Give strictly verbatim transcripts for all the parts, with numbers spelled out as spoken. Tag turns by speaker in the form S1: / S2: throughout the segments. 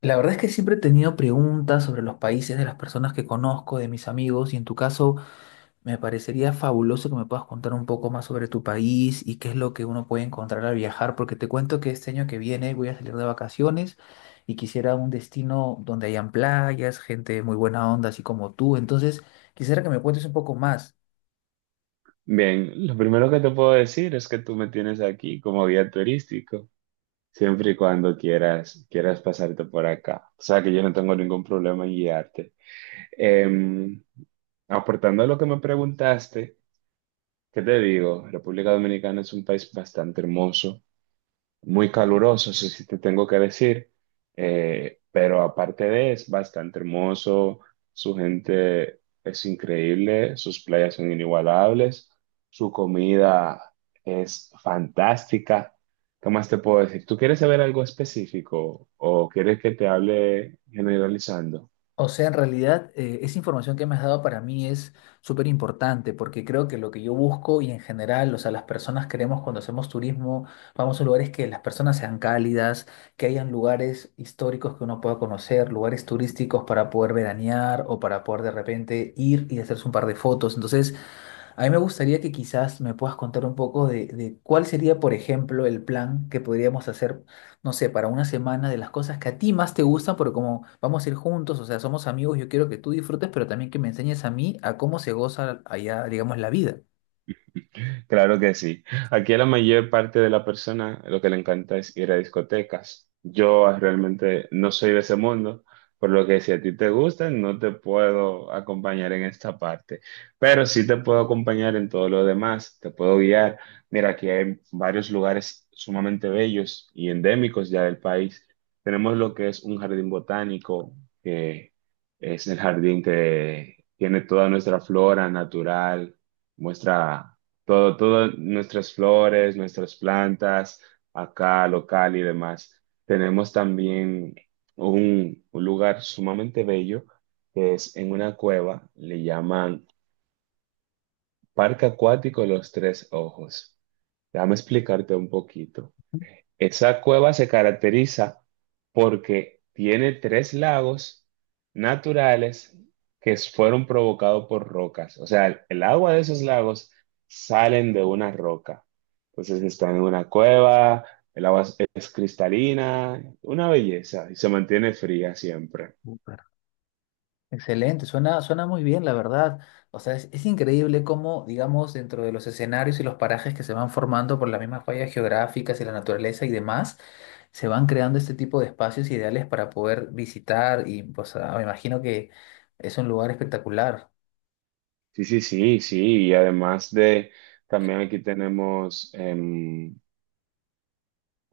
S1: La verdad es que siempre he tenido preguntas sobre los países de las personas que conozco, de mis amigos, y en tu caso me parecería fabuloso que me puedas contar un poco más sobre tu país y qué es lo que uno puede encontrar al viajar, porque te cuento que este año que viene voy a salir de vacaciones y quisiera un destino donde hayan playas, gente muy buena onda, así como tú. Entonces, quisiera que me cuentes un poco más.
S2: Bien, lo primero que te puedo decir es que tú me tienes aquí como guía turístico, siempre y cuando quieras, quieras pasarte por acá. O sea que yo no tengo ningún problema en guiarte. Em, Aportando a lo que me preguntaste, ¿qué te digo? República Dominicana es un país bastante hermoso, muy caluroso, eso sí te tengo que decir, eh, pero aparte de es bastante hermoso, su gente es increíble, sus playas son inigualables, su comida es fantástica. ¿Qué más te puedo decir? ¿Tú quieres saber algo específico o quieres que te hable generalizando?
S1: O sea, en realidad, eh, esa información que me has dado para mí es súper importante porque creo que lo que yo busco y en general, o sea, las personas queremos cuando hacemos turismo, vamos a lugares que las personas sean cálidas, que hayan lugares históricos que uno pueda conocer, lugares turísticos para poder veranear o para poder de repente ir y hacerse un par de fotos. Entonces, a mí me gustaría que quizás me puedas contar un poco de, de cuál sería, por ejemplo, el plan que podríamos hacer, no sé, para una semana de las cosas que a ti más te gustan, porque como vamos a ir juntos, o sea, somos amigos, yo quiero que tú disfrutes, pero también que me enseñes a mí a cómo se goza allá, digamos, la vida.
S2: Claro que sí. Aquí a la mayor parte de la persona lo que le encanta es ir a discotecas. Yo ah, realmente no soy de ese mundo, por lo que si a ti te gusta, no te puedo acompañar en esta parte, pero sí te puedo acompañar en todo lo demás, te puedo guiar. Mira, aquí hay varios lugares sumamente bellos y endémicos ya del país. Tenemos lo que es un jardín botánico, que es el jardín que tiene toda nuestra flora natural, muestra todo, todas nuestras flores, nuestras plantas, acá local y demás. Tenemos también un, un lugar sumamente bello que es en una cueva, le llaman Parque Acuático Los Tres Ojos. Déjame explicarte un poquito. Esa cueva se caracteriza porque tiene tres lagos naturales que fueron provocados por rocas. O sea, el, el agua de esos lagos salen de una roca. Entonces están en una cueva, el agua es, es cristalina, una belleza y se mantiene fría siempre.
S1: Excelente, suena, suena muy bien, la verdad. O sea, es, es increíble cómo, digamos, dentro de los escenarios y los parajes que se van formando por las mismas fallas geográficas y la naturaleza y demás, se van creando este tipo de espacios ideales para poder visitar y, pues, ah, me imagino que es un lugar espectacular.
S2: Sí, sí, sí, sí. Y además de, también aquí tenemos em,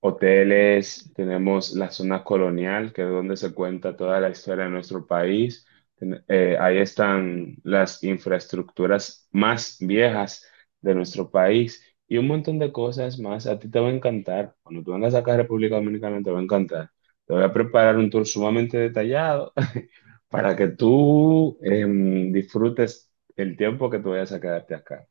S2: hoteles, tenemos la zona colonial, que es donde se cuenta toda la historia de nuestro país. Ten- eh, ahí están las infraestructuras más viejas de nuestro país y un montón de cosas más. A ti te va a encantar. Cuando tú vengas acá a República Dominicana, te va a encantar. Te voy a preparar un tour sumamente detallado para que tú em, disfrutes el tiempo que tú vayas a quedarte acá.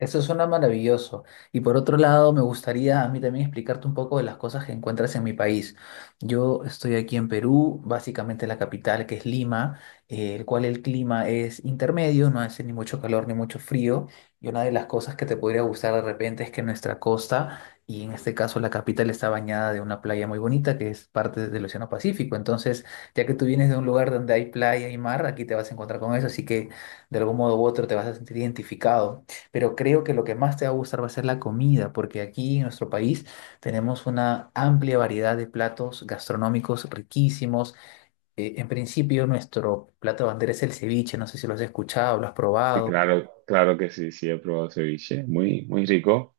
S1: Eso suena maravilloso. Y por otro lado, me gustaría a mí también explicarte un poco de las cosas que encuentras en mi país. Yo estoy aquí en Perú, básicamente la capital que es Lima, eh, el cual el clima es intermedio, no hace ni mucho calor ni mucho frío. Y una de las cosas que te podría gustar de repente es que nuestra costa, y en este caso la capital, está bañada de una playa muy bonita que es parte del Océano Pacífico. Entonces, ya que tú vienes de un lugar donde hay playa y mar, aquí te vas a encontrar con eso, así que de algún modo u otro te vas a sentir identificado, pero creo que lo que más te va a gustar va a ser la comida, porque aquí en nuestro país tenemos una amplia variedad de platos gastronómicos riquísimos. Eh, en principio, nuestro plato bandera es el ceviche, no sé si lo has escuchado, lo has
S2: Y
S1: probado.
S2: claro, claro que sí, sí, he probado ceviche. Muy, muy rico.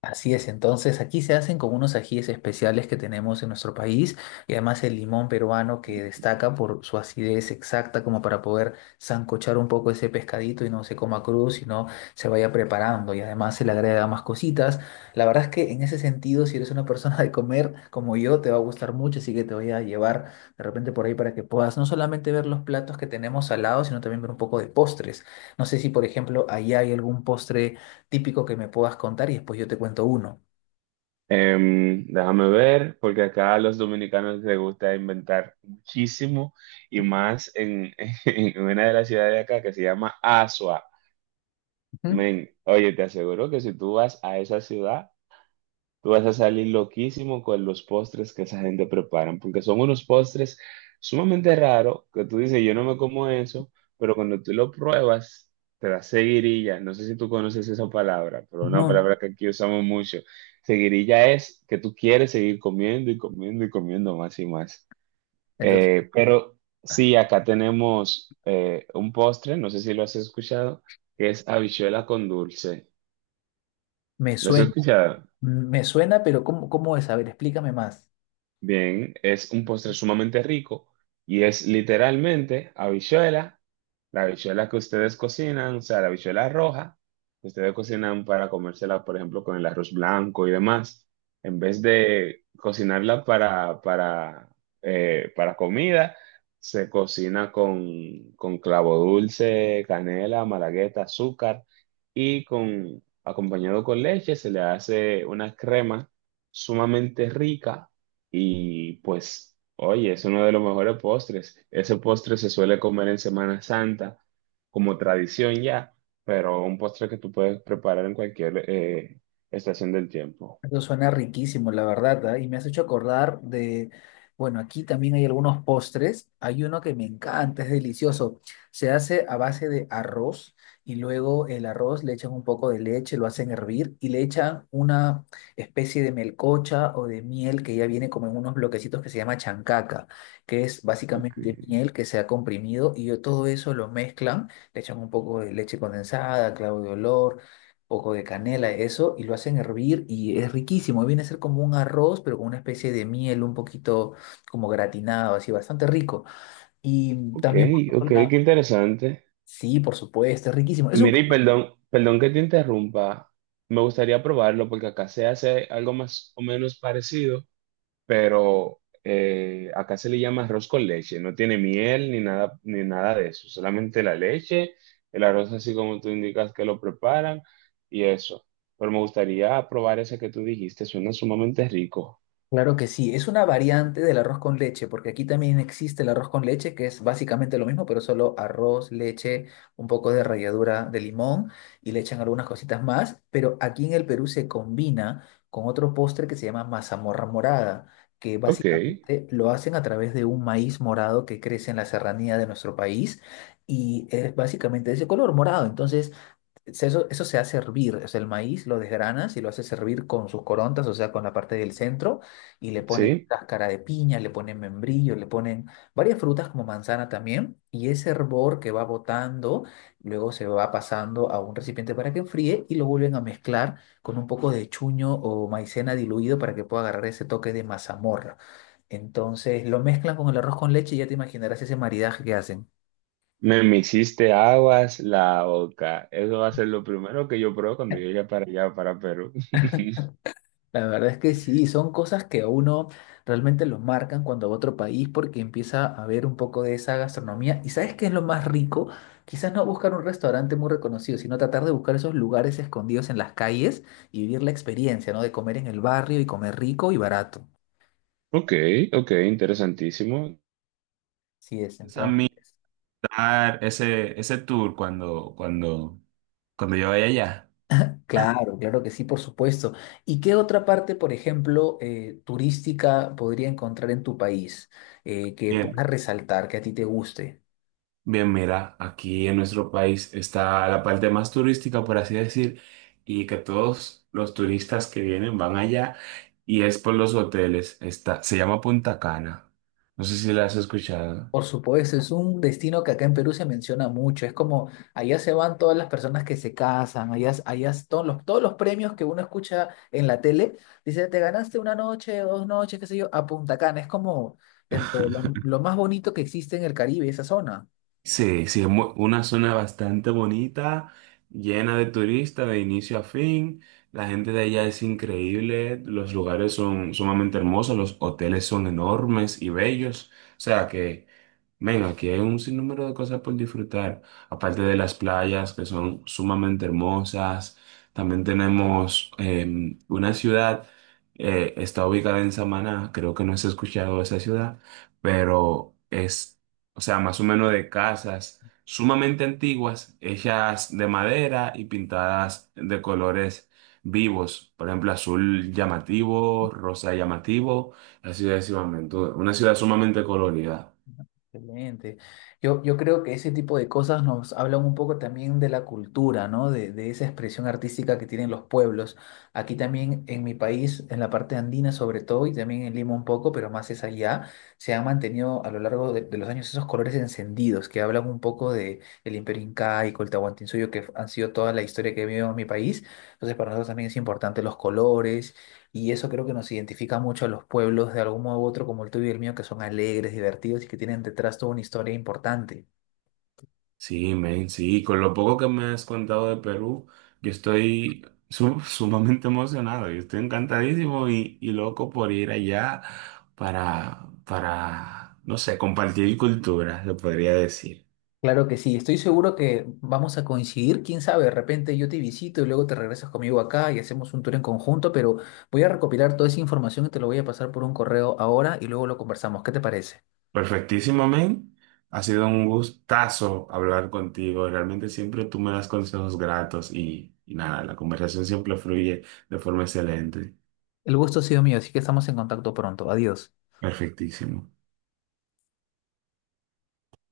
S1: Así es, entonces aquí se hacen con unos ajíes especiales que tenemos en nuestro país y además el limón peruano que destaca por su acidez exacta como para poder sancochar un poco ese pescadito y no se coma crudo, sino se vaya preparando y además se le agrega más cositas. La verdad es que en ese sentido, si eres una persona de comer como yo, te va a gustar mucho, así que te voy a llevar de repente por ahí para que puedas no solamente ver los platos que tenemos al lado, sino también ver un poco de postres. No sé si, por ejemplo, allá hay algún postre típico que me puedas contar y después yo te cuento uno.
S2: Em, déjame ver, porque acá a los dominicanos les gusta inventar muchísimo y más en, en una de las ciudades de acá que se llama Asua.
S1: Ujú.
S2: Men, oye, te aseguro que si tú vas a esa ciudad, tú vas a salir loquísimo con los postres que esa gente prepara, porque son unos postres sumamente raros que tú dices, yo no me como eso, pero cuando tú lo pruebas, te da seguirilla. No sé si tú conoces esa palabra, pero una
S1: No,
S2: palabra que aquí usamos mucho. Seguirilla es que tú quieres seguir comiendo y comiendo y comiendo más y más.
S1: eso es-
S2: Eh, pero sí, acá tenemos eh, un postre, no sé si lo has escuchado, que es habichuela con dulce.
S1: me
S2: ¿Lo has
S1: suena,
S2: escuchado?
S1: me suena, pero ¿cómo, cómo es? A ver, explícame más.
S2: Bien, es un postre sumamente rico y es literalmente habichuela, la habichuela que ustedes cocinan, o sea, la habichuela roja, que ustedes cocinan para comérsela, por ejemplo, con el arroz blanco y demás, en vez de cocinarla para, para, eh, para comida, se cocina con, con clavo dulce, canela, malagueta, azúcar y con, acompañado con leche se le hace una crema sumamente rica y pues, oye, es uno de los mejores postres. Ese postre se suele comer en Semana Santa, como tradición ya, pero un postre que tú puedes preparar en cualquier eh, estación del tiempo.
S1: Eso suena riquísimo, la verdad, ¿ah? Y me has hecho acordar de, bueno, aquí también hay algunos postres. Hay uno que me encanta, es delicioso. Se hace a base de arroz y luego el arroz le echan un poco de leche, lo hacen hervir y le echan una especie de melcocha o de miel que ya viene como en unos bloquecitos que se llama chancaca, que es
S2: Ok,
S1: básicamente miel que se ha comprimido y yo todo eso lo mezclan, le echan un poco de leche condensada, clavo de olor poco de canela, eso, y lo hacen hervir y es riquísimo. Viene a ser como un arroz, pero con una especie de miel un poquito como gratinado, así, bastante rico. Y
S2: ok,
S1: también por
S2: ok,
S1: otro lado,
S2: qué interesante.
S1: sí, por supuesto, es riquísimo. Es un
S2: Mira, y perdón, perdón que te interrumpa. Me gustaría probarlo porque acá se hace algo más o menos parecido, pero eh, acá se le llama arroz con leche, no tiene miel ni nada, ni nada de eso, solamente la leche, el arroz así como tú indicas que lo preparan y eso. Pero me gustaría probar ese que tú dijiste, suena sumamente rico.
S1: Claro que sí, es una variante del arroz con leche, porque aquí también existe el arroz con leche, que es básicamente lo mismo, pero solo arroz, leche, un poco de ralladura de limón y le echan algunas cositas más, pero aquí en el Perú se combina con otro postre que se llama mazamorra morada, que
S2: Ok,
S1: básicamente lo hacen a través de un maíz morado que crece en la serranía de nuestro país y es básicamente de ese color morado. Entonces se- Eso, eso se hace hervir, o sea, el maíz lo desgranas y lo haces hervir con sus corontas, o sea, con la parte del centro, y le ponen
S2: sí.
S1: cáscara de piña, le ponen membrillo, le ponen varias frutas como manzana también, y ese hervor que va botando, luego se va pasando a un recipiente para que enfríe y lo vuelven a mezclar con un poco de chuño o maicena diluido para que pueda agarrar ese toque de mazamorra. Entonces lo mezclan con el arroz con leche y ya te imaginarás ese maridaje que hacen.
S2: Me, me hiciste aguas la boca. Eso va a ser lo primero que yo pruebo cuando llegue para allá, para Perú.
S1: La verdad es que sí, son cosas que a uno realmente lo marcan cuando va a otro país porque empieza a ver un poco de esa gastronomía. ¿Y sabes qué es lo más rico? Quizás no buscar un restaurante muy reconocido, sino tratar de buscar esos lugares escondidos en las calles y vivir la experiencia, ¿no? De comer en el barrio y comer rico y barato.
S2: Ok, ok, interesantísimo.
S1: Sí es,
S2: Pienso a
S1: entonces.
S2: mí dar ese, ese tour cuando, cuando, cuando yo vaya allá.
S1: Claro, claro que sí, por supuesto. ¿Y qué otra parte, por ejemplo, eh, turística podría encontrar en tu país eh, que
S2: Bien,
S1: pueda resaltar, que a ti te guste?
S2: bien, mira, aquí en nuestro país está la parte más turística, por así decir, y que todos los turistas que vienen van allá y es por los hoteles. Está, se llama Punta Cana. No sé si la has escuchado.
S1: Por supuesto, es un destino que acá en Perú se menciona mucho. Es como allá se van todas las personas que se casan, allá, allá es todos los, todos los premios que uno escucha en la tele. Dice, te ganaste una noche, dos noches, qué sé yo, a Punta Cana. Es como dentro de lo, lo más bonito que existe en el Caribe, esa zona.
S2: Sí, sí, es mu- una zona bastante bonita, llena de turistas de inicio a fin. La gente de allá es increíble, los lugares son sumamente hermosos, los hoteles son enormes y bellos. O sea que... Ven, aquí hay un sinnúmero de cosas por disfrutar, aparte de las playas que son sumamente hermosas. También tenemos eh, una ciudad, eh, está ubicada en Samaná, creo que no has escuchado esa ciudad, pero es, o sea, más o menos de casas sumamente antiguas, hechas de madera y pintadas de colores vivos, por ejemplo, azul llamativo, rosa llamativo, así sucesivamente, una ciudad sumamente colorida.
S1: Excelente. Yo, yo creo que ese tipo de cosas nos hablan un poco también de la cultura, ¿no? De, de esa expresión artística que tienen los pueblos. Aquí también en mi país, en la parte andina sobre todo, y también en Lima un poco, pero más es allá, se han mantenido a lo largo de, de los años esos colores encendidos que hablan un poco de el Imperio Incaico, el Tahuantinsuyo, que han sido toda la historia que vivido en mi país. Entonces para nosotros también es importante los colores y eso creo que nos identifica mucho a los pueblos de algún modo u otro, como el tuyo y el mío, que son alegres, divertidos y que tienen detrás toda una historia importante.
S2: Sí, men, sí, con lo poco que me has contado de Perú, yo estoy su- sumamente emocionado, yo estoy encantadísimo y, y loco por ir allá para, para, no sé, compartir cultura, se podría decir.
S1: Claro que sí, estoy seguro que vamos a coincidir, quién sabe, de repente yo te visito y luego te regresas conmigo acá y hacemos un tour en conjunto, pero voy a recopilar toda esa información y te lo voy a pasar por un correo ahora y luego lo conversamos. ¿Qué te parece?
S2: Perfectísimo, men, ha sido un gustazo hablar contigo, realmente siempre tú me das consejos gratos y, y nada, la conversación siempre fluye de forma excelente,
S1: El gusto ha sido mío, así que estamos en contacto pronto. Adiós.
S2: perfectísimo.